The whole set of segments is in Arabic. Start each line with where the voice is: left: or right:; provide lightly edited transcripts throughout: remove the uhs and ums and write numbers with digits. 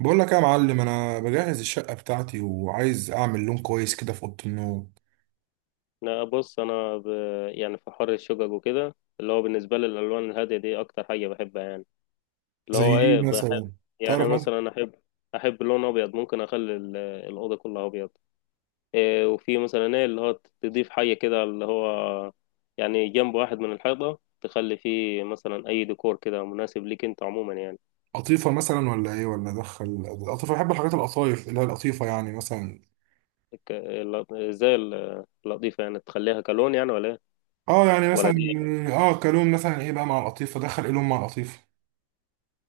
right: بقول لك إيه يا معلم، انا بجهز الشقه بتاعتي وعايز اعمل لون كويس كده في اوضه النوم.
left: لا، بص، انا يعني في حر الشقق وكده اللي هو بالنسبه لي الالوان الهاديه دي اكتر حاجه بحبها يعني. اللي
right: زي
left: هو ايه
right: ايه مثلا؟
left: بحب. يعني
right: تعرف مثلا
left: مثلا احب اللون ابيض. ممكن اخلي الاوضه كلها ابيض. إيه، وفي مثلا ايه اللي هو تضيف حاجه كده اللي هو يعني جنب واحد من الحيطه تخلي فيه مثلا اي ديكور كده مناسب ليك انت عموما يعني.
right: قطيفه مثلا ولا ايه ولا ادخل القطيفه؟ بحب الحاجات القطايف اللي هي القطيفه يعني مثلا.
left: ك... ال- زي اللطيفه يعني تخليها كلون يعني ولا ايه؟
right: اه يعني
left: ولا
right: مثلا.
left: دي؟
right: اه كلون مثلا، ايه بقى مع القطيفه؟ ادخل ايه لون مع القطيفه؟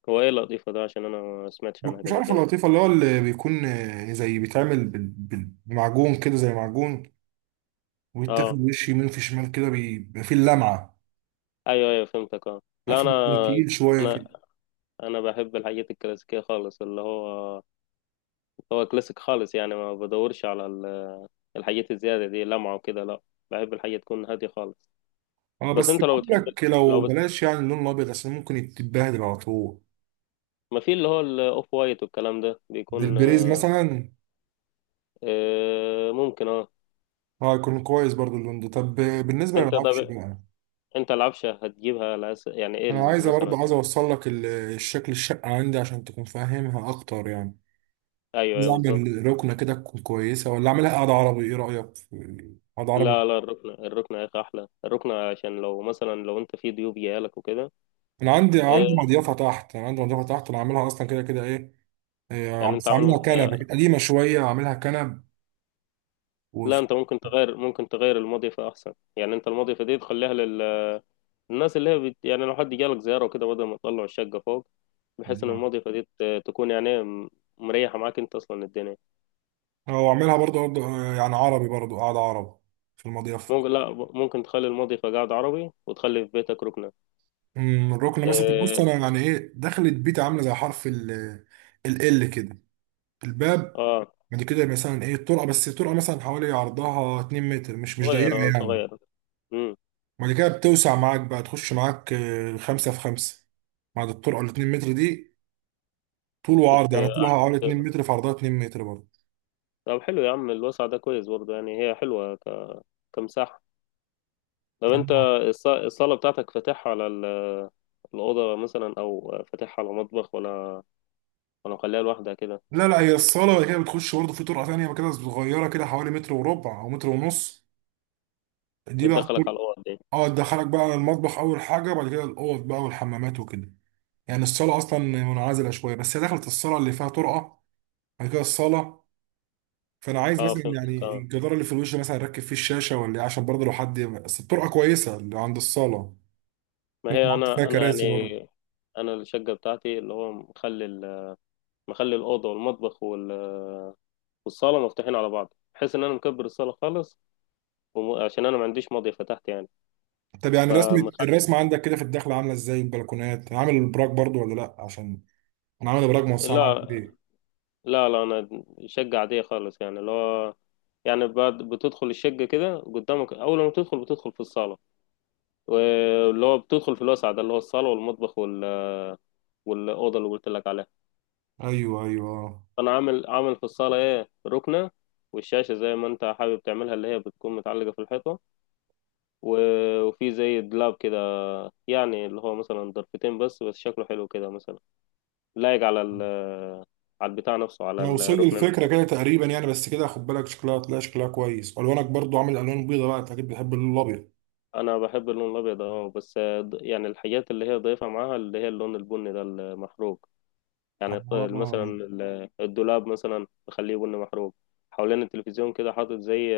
left: هو ايه اللطيفه ده؟ عشان انا ما سمعتش عنها
right: مش
left: قبل
right: عارف
left: كده.
right: القطيفه اللي هو اللي بيكون آه، زي بيتعمل بمعجون كده، زي معجون ويتاخد
left: اه،
right: وش يمين في شمال كده بيبقى فيه اللمعه.
left: ايوه ايوه، فهمتك، اه. لا،
right: عارف بيكون تقيل شويه
left: انا
right: كده.
left: انا بحب الحاجات الكلاسيكيه خالص اللي هو. هو كلاسيك خالص، يعني ما بدورش على الحاجات الزياده دي لمعه وكده، لا. بحب الحاجه تكون هاديه خالص.
right: اه
left: بس
right: بس
left: انت لو
right: بقول
left: بتحب،
right: لك لو
left: لو بت...
right: بلاش يعني اللون الابيض عشان ممكن يتبهدل على طول.
left: ما في اللي هو الاوف وايت والكلام ده
right: زي
left: بيكون.
right: البريز
left: آه،
right: مثلا.
left: ممكن، اه.
right: اه يكون كويس برضو اللون ده. طب بالنسبه
left: انت
right: للعفش
left: طب،
right: بقى،
left: انت العفشه هتجيبها على يعني ايه
right: انا عايزه
left: مثلا؟
right: برضو، عايز اوصل لك الشكل الشقه عندي عشان تكون فاهمها اكتر يعني.
left: ايوه
right: عايز
left: ايوه بالظبط.
right: اعمل ركنه كده تكون كويسه ولا اعملها قاعده عربي؟ ايه رايك في قاعده عربي؟
left: لا لا، الركنه. يا اخي احلى، الركنه عشان لو مثلا لو انت في ضيوف جايلك وكده.
right: انا عندي، عندي
left: آه،
right: مضيفه تحت، انا عندي مضيفه تحت، انا عاملها اصلا كده كده ايه. آه،
left: يعني انت
right: بس
left: عامل.
right: عاملها كنب قديمه شويه، عاملها كنب
left: لا، انت ممكن تغير المضيفة احسن. يعني انت المضيفة دي تخليها للناس اللي هي يعني لو حد جالك زيارة وكده بدل ما تطلع الشقة فوق. بحيث ان
right: وفي.
left: المضيفة دي تكون يعني مريحة معاك انت اصلا الدنيا.
right: هو عاملها برضه يعني عربي برضه، قاعدة عرب في المضيفة.
left: ممكن، لا ب- ممكن تخلي المضيفة قاعد عربي وتخلي في بيتك ركنة.
right: أمم، الركنة مثلا. بص
left: اه.
right: أنا يعني إيه، دخلت بيتي عاملة زي حرف ال ال كده الباب.
left: آه.
right: بعد كده مثلا إيه الطرقة، بس الطرقة مثلا حوالي عرضها 2 متر، مش ضيقة
left: صغير، اه،
right: يعني.
left: صغير. امم.
right: بعد كده بتوسع معاك بقى، تخش معاك آه، خمسة في خمسة بعد الطرقة ال 2 متر دي، طول وعرض
left: بت...
right: يعني، طولها حوالي 2 متر في عرضها 2 متر برضه.
left: طب حلو يا عم، الوسع ده كويس برضه، يعني هي حلوة كمساحة. طب انت،
right: تمام.
left: الصالة بتاعتك فاتحها على الأوضة مثلا؟ أو فاتحها على مطبخ؟ ولا ولا مخليها لوحدها كده؟
right: لا لا، هي الصالة بعد كده بتخش برضه في طرقة تانية بقى كده صغيرة كده، حوالي متر وربع أو متر ونص دي بقى.
left: بتدخلك على الأوض دي؟
right: اه تدخلك بقى المطبخ اول حاجه، بعد كده الاوض بقى والحمامات وكده. يعني الصاله اصلا منعزله شويه، بس هي دخلت الصاله اللي فيها طرقه، بعد كده الصاله. فانا عايز
left: اه
right: مثلا
left: فهمتك
right: يعني
left: اه.
right: الجدار اللي في الوش مثلا اركب فيه الشاشه ولا إيه، عشان برضه لو حد. بس الطرقه كويسه اللي عند الصاله،
left: ما
right: ممكن
left: هي
right: احط فيها
left: أنا
right: كراسي
left: يعني،
right: برضه.
left: أنا الشقة بتاعتي اللي هو مخلي مخلي الأوضة والمطبخ والصالة مفتوحين على بعض، بحيث إن أنا مكبر الصالة خالص. عشان أنا ما عنديش ماضي فتحت يعني.
right: طب يعني رسمة،
left: فمخ...
right: الرسمة عندك كده في الدخلة عاملة ازاي؟ البلكونات، عامل البراك برضو ولا لا؟ عشان انا عامل براك موسعة معاك،
left: لا
right: ليه؟
left: لا لا، أنا شقة عادية خالص، يعني اللي هو يعني بعد بتدخل الشقة كده قدامك، أول ما تدخل بتدخل في الصالة، واللي هو بتدخل في الوسع ده اللي هو الصالة والمطبخ والأوضة اللي قلت لك عليها.
right: ايوه ايوه آه.
left: فأنا عامل في الصالة إيه ركنة، والشاشة زي ما أنت حابب تعملها اللي هي بتكون متعلقة في الحيطة، وفي زي دولاب كده، يعني اللي هو مثلا ضرفتين، بس شكله حلو كده مثلا، لايق على ال، على البتاع نفسه، على
right: انا وصل لي
left: الركنة
right: الفكره
left: نفسها.
right: كده تقريبا يعني. بس كده خد بالك شكلها، هتلاقي شكلها كويس. الوانك برضو عامل الوان بيضه بقى، انت اكيد بتحب اللون الابيض.
left: أنا بحب اللون الأبيض أه، بس يعني الحاجات اللي هي ضايفها معاها اللي هي اللون البني ده المحروق، يعني
right: اه
left: مثلا الدولاب مثلا بخليه بني محروق. حوالين التلفزيون كده حاطط زي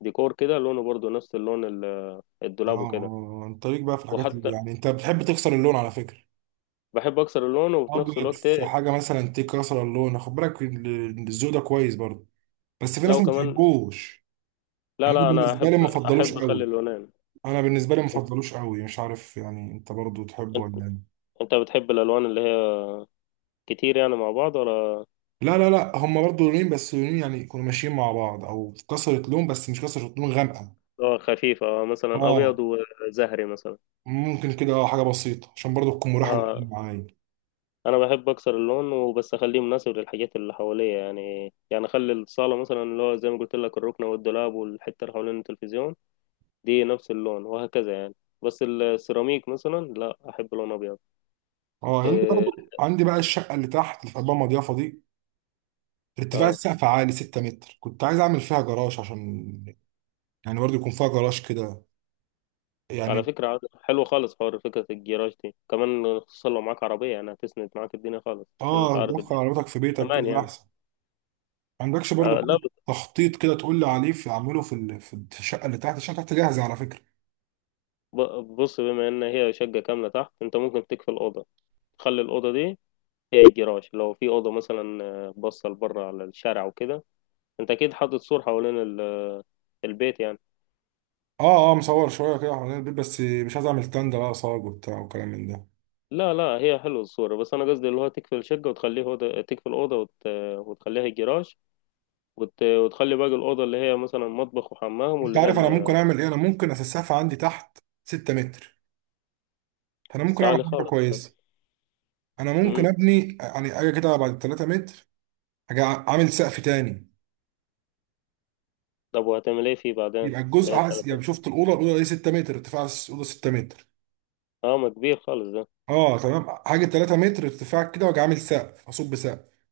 left: ديكور كده لونه برضو نفس اللون
right: اه
left: الدولاب وكده.
right: اه، انت ليك بقى في الحاجات اللي
left: وحتى
right: يعني انت بتحب تكسر اللون على فكره.
left: بحب اكسر اللون، وفي نفس
right: ابيض
left: الوقت
right: في حاجه مثلا تكسر اللون، خد بالك الذوق ده كويس برضو، بس في ناس
left: لو
right: ما
left: كمان،
right: بتحبوش.
left: لا
right: انا
left: لا، انا
right: بالنسبه
left: احب
right: لي ما فضلوش
left: احب اخلي
right: قوي.
left: اللونين.
right: انا بالنسبه لي ما فضلوش قوي، مش عارف يعني انت برضو تحبه
left: انت
right: ولا ايه.
left: أنت بتحب الالوان اللي هي كتير يعني مع بعض ولا؟
right: لا لا لا، هم برضو لونين، بس لونين يعني يكونوا ماشيين مع بعض، او كسرة لون بس مش كسرة لون غامقه.
left: خفيفة، مثلا ابيض
right: اه
left: وزهري مثلا.
right: ممكن كده، آه، حاجه بسيطه عشان برضو تكون مريحه للعين
left: اه.
right: معايا.
left: انا بحب اكسر اللون وبس اخليه مناسب للحاجات اللي حواليا، يعني اخلي الصاله مثلا اللي هو زي ما قلت لك الركنه والدولاب والحته اللي حوالين التلفزيون دي نفس اللون وهكذا يعني. بس السيراميك مثلا لا، احب لون ابيض.
right: اه عندي
left: إيه.
right: برضو، عندي بقى الشقه اللي تحت اللي في قلبها مضيافه دي، ارتفاع
left: اه.
right: السقف عالي 6 متر، كنت عايز اعمل فيها جراج عشان يعني برضو يكون فيها جراج كده
left: على
right: يعني.
left: فكرة حلو خالص حوار فكرة الجراج دي كمان، خصوصا لو معاك عربية، يعني هتسند معاك الدنيا خالص، عشان انت
right: اه
left: عارف
right: تدخل
left: الدنيا،
right: عربيتك في بيتك
left: امان
right: كده
left: يعني.
right: احسن. ما عندكش برضو
left: لا،
right: حاجه تخطيط كده تقول لي عليه، في اعمله في الشقه اللي تحت؟ الشقه اللي تحت جاهزه على فكره.
left: بص، بما ان هي شقة كاملة تحت انت ممكن تكفي الأوضة، تخلي الأوضة دي هي الجراج، لو في أوضة مثلا باصة لبره على الشارع وكده. انت اكيد حاطط سور حوالين البيت يعني.
right: اه اه مصور شويه كده حوالين البيت، بس مش عايز اعمل تندة بقى صاج وبتاع وكلام من ده.
left: لا لا، هي حلوة الصورة، بس أنا قصدي اللي هو تقفل شقة وتخليه أوضة، تقفل أوضة وتخليها الجراج، وتخلي باقي الأوضة اللي هي مثلا مطبخ وحمام،
right: انت
left: واللي هي
right: عارف انا ممكن اعمل ايه؟ انا ممكن اسقف عندي تحت 6 متر، فانا ممكن اعمل
left: الصالة
right: حاجه
left: خالص.
right: كويسه. انا ممكن
left: امم.
right: ابني يعني، اجي كده بعد 3 متر، اجي عامل سقف تاني.
left: طب وهتعمل إيه فيه بعدين؟
right: يبقى
left: اللي
right: الجزء
left: هي
right: عكس-،
left: التلفون،
right: يعني شفت الاوضه، الاوضه دي 6 متر ارتفاع، الاوضه 6 متر.
left: أه ما كبير خالص ده.
right: اه تمام، حاجه 3 متر ارتفاع كده، واجي عامل سقف، اصب سقف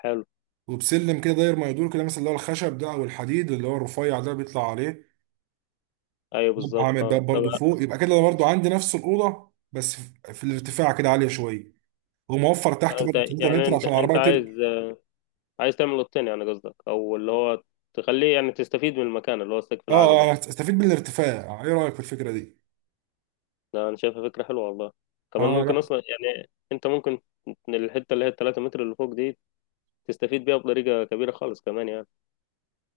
left: حلو.
right: وبسلم كده داير ما يدور كده، مثلا اللي هو الخشب ده او الحديد اللي هو الرفيع ده بيطلع عليه.
left: أيوه
right: يبقى
left: بالظبط،
right: عامل
left: أه.
right: باب
left: طب
right: برضو فوق، يبقى كده انا برضو عندي نفس الاوضه، بس في الارتفاع كده عاليه شويه، وموفر تحت برضو
left: أنت
right: 3
left: يعني
right: متر
left: أنت
right: عشان
left: أنت
right: العربيه تركب.
left: عايز، عايز تعمل أوضتين يعني قصدك؟ أو اللي هو تخليه يعني تستفيد من المكان اللي هو السقف
right: اه
left: العالي
right: آه،
left: ده؟
right: انا استفيد من الارتفاع. ايه رايك في الفكره دي؟
left: ده أنا شايفها فكرة حلوة والله. كمان
right: اه
left: ممكن
right: لا.
left: أصلا يعني أنت ممكن الحتة اللي هي التلاتة متر اللي فوق دي تستفيد بيها بطريقة كبيرة خالص كمان يعني.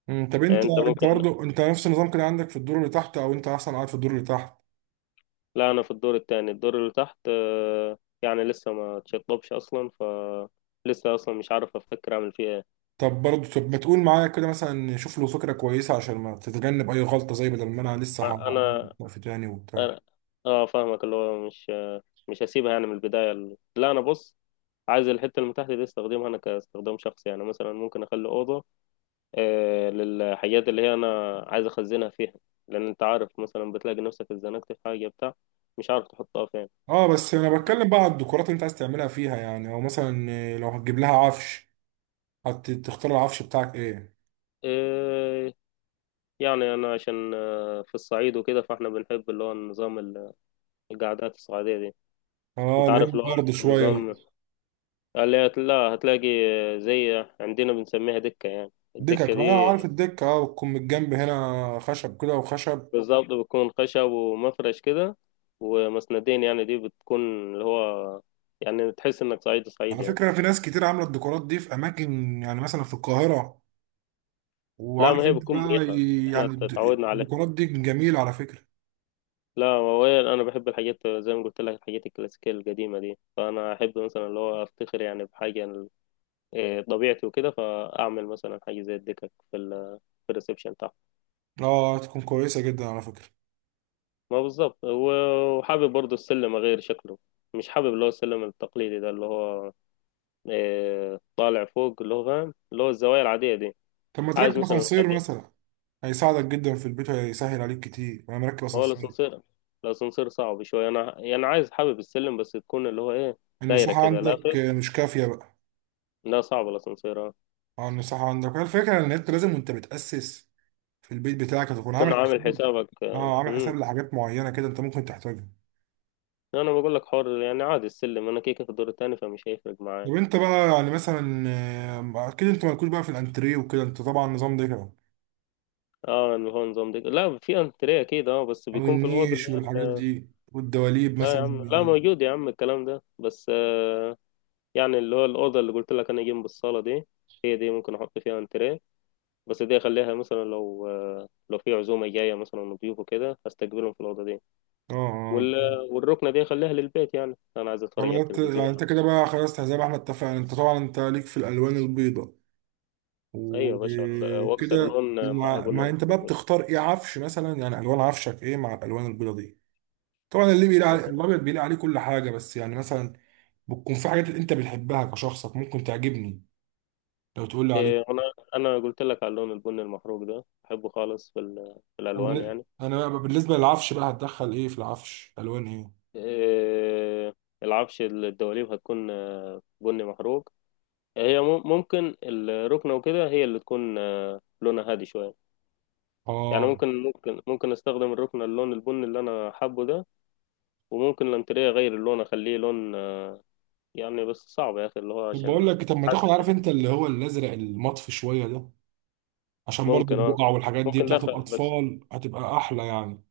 right: مم، طب
left: يعني
right: انت
left: انت
right: انت
left: ممكن.
right: برضه انت نفس النظام كده عندك في الدور اللي تحت، او انت اصلا قاعد في الدور اللي تحت؟
left: لا، انا في الدور التاني، الدور اللي تحت يعني لسه ما تشطبش اصلا لسه اصلا مش عارف افكر اعمل فيها ايه.
right: طب برضه، طب ما تقول معايا كده مثلا، شوف له فكره كويسه عشان ما تتجنب اي غلطه، زي بدل ما انا لسه هعمل
left: انا،
right: وقف تاني وبتاع.
left: أنا- اه فاهمك، اللي هو مش مش هسيبها يعني من البداية. لا، انا بص، عايز الحتة اللي تحت دي استخدمها انا كاستخدام شخصي، يعني مثلا ممكن اخلي اوضة للحاجات اللي هي انا عايز اخزنها فيها، لان انت عارف مثلا بتلاقي نفسك اتزنقت في حاجة بتاع مش عارف تحطها فين.
right: اه بس انا بتكلم بقى على الديكورات اللي انت عايز تعملها فيها، يعني او مثلا آه، لو هتجيب لها عفش، هتختار العفش بتاعك ايه؟
left: آه، يعني انا عشان في الصعيد وكده، فاحنا بنحب اللي هو النظام القعدات الصعيدية دي.
right: اه
left: انت
right: اللي هي
left: عارف اللي هو
right: الارض شويه
left: النظام
right: دي.
left: اللي لا هتلاقي، زي عندنا بنسميها دكة. يعني الدكة
right: دكك،
left: دي
right: اه عارف الدكه، اه بتكون من الجنب هنا خشب كده وخشب.
left: بالظبط بتكون خشب ومفرش كده ومسندين، يعني دي بتكون اللي هو يعني تحس انك صعيدي
right: على
left: صعيدي يعني.
right: فكره في ناس كتير عامله الديكورات دي في اماكن، يعني مثلا في القاهره.
left: لا، ما
right: وعارف
left: هي
right: انت
left: بتكون
right: بقى،
left: مريحة،
right: يعني
left: احنا اتعودنا عليها.
right: الديكورات دي جميلة على فكرة.
left: لا، هو انا بحب الحاجات زي ما قلت لك، الحاجات الكلاسيكية القديمة دي، فانا احب مثلا اللي هو افتخر يعني بحاجة إيه، طبيعتي وكده، فاعمل مثلا حاجه زي الدكك في ال، في الريسبشن بتاعه.
right: اه تكون كويسة جدا على فكرة.
left: ما بالظبط. وحابب برضو السلم اغير شكله، مش حابب اللي هو السلم التقليدي ده اللي هو إيه، طالع فوق اللي هو فاهم اللي هو الزوايا العاديه دي.
right: طب ما
left: عايز
right: تركب
left: مثلا
right: اسانسير
left: اخليه.
right: مثلا، هيساعدك جدا في البيت وهيسهل عليك كتير، انا مركب
left: هو
right: اسانسير.
left: الاسانسير، الاسانسير صعب شويه، انا يعني عايز، حابب السلم بس تكون اللي هو ايه دايره
right: المساحة
left: كده. لا
right: عندك
left: خير،
right: مش كافية بقى.
left: لا، صعب الاسانسير. آه.
right: اه المساحة عندك هي الفكرة، ان انت لازم وانت بتأسس في البيت بتاعك هتكون
left: تكون
right: عامل
left: عامل
right: حساب.
left: حسابك،
right: اه عامل
left: مم.
right: حساب لحاجات معينة كده انت ممكن تحتاجها.
left: انا بقول لك، حر يعني، عادي السلم، انا كيكه في الدور التاني فمش هيفرق معايا.
right: طب انت بقى يعني مثلا آه، اكيد انت مالكوش بقى في الانتريه وكده، انت طبعا النظام ده كده،
left: اه اللي هو نظام دي، لا في انتريه اكيد اه، بس
right: او
left: بيكون في الاوضه اللي
right: النيش
left: هي
right: والحاجات دي والدواليب
left: لا يا
right: مثلا
left: عم، لا،
right: يعني.
left: موجود يا عم الكلام ده، بس يعني اللي هو الاوضه اللي قلت لك انا جنب الصاله دي، هي دي ممكن احط فيها انتريه، بس دي اخليها مثلا لو في عزومه جايه مثلا وضيوف وكده هستقبلهم في الاوضه دي،
right: اه اه.
left: وال، والركنه دي اخليها للبيت، يعني انا عايز اتفرج على
right: والله انت
left: التلفزيون.
right: يعني، انت كده بقى خلاص زي ما احنا اتفقنا، انت طبعا انت ليك في الالوان البيضاء
left: ايوه يا باشا واكسر
right: وكده،
left: لون معاه
right: وما
left: بني
right: ما انت
left: محروق
right: بقى
left: مثلا.
right: بتختار ايه عفش مثلا يعني؟ الوان عفشك ايه مع الالوان البيضاء دي؟ طبعا اللي بيلاقي عليه الابيض بيلاقي عليه كل حاجه، بس يعني مثلا بتكون في حاجات انت بتحبها كشخصك ممكن تعجبني، لو تقول لي عليه.
left: انا، انا قلت لك على اللون البني المحروق ده بحبه خالص، في في الالوان يعني.
right: انا بقى بالنسبه للعفش بقى، هتدخل ايه في العفش، الوان ايه؟
left: آه، العفش الدواليب هتكون بني محروق. هي ممكن الركنة وكده هي اللي تكون لونها هادي شوية، يعني
right: اه
left: ممكن استخدم الركنة اللون البني اللي انا حابه ده، وممكن الانتريه اغير اللون اخليه لون يعني بس صعب يا اخي اللي هو
right: طب بقول
left: عشان،
right: لك، طب ما
left: حاسس،
right: تاخد، عارف انت اللي هو الازرق المطفي شويه ده، عشان برضو
left: ممكن اه،
right: البقع والحاجات دي
left: ممكن
right: بتاعت
left: داخل بس،
right: الأطفال هتبقى أحلى يعني.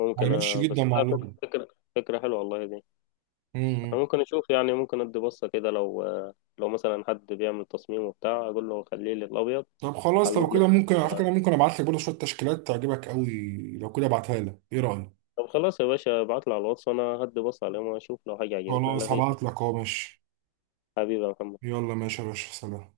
left: ممكن
right: هيمشي جدا
left: بس
right: مع
left: لا،
right: اللغة.
left: فكرة. فكرة حلوة والله دي. انا
right: امم.
left: ممكن اشوف، يعني ممكن ادي بصة كده لو مثلا حد بيعمل تصميم وبتاع اقول له خليه لي الابيض.
right: طب خلاص لو
left: حلونا.
right: كده، ممكن على فكرة،
left: ال-
right: ممكن أبعت لك برضو شوية تشكيلات تعجبك قوي. لو كده أبعتها لك، إيه رأيك؟
left: طب خلاص يا باشا، ابعتلي على الواتس وانا هدي بص عليهم واشوف لو حاجة عجبتني
right: خلاص
left: هلغيك.
right: هبعت لك أهو، ماشي.
left: حبيبي يا محمد.
right: يلا ماشي يا باشا، سلام.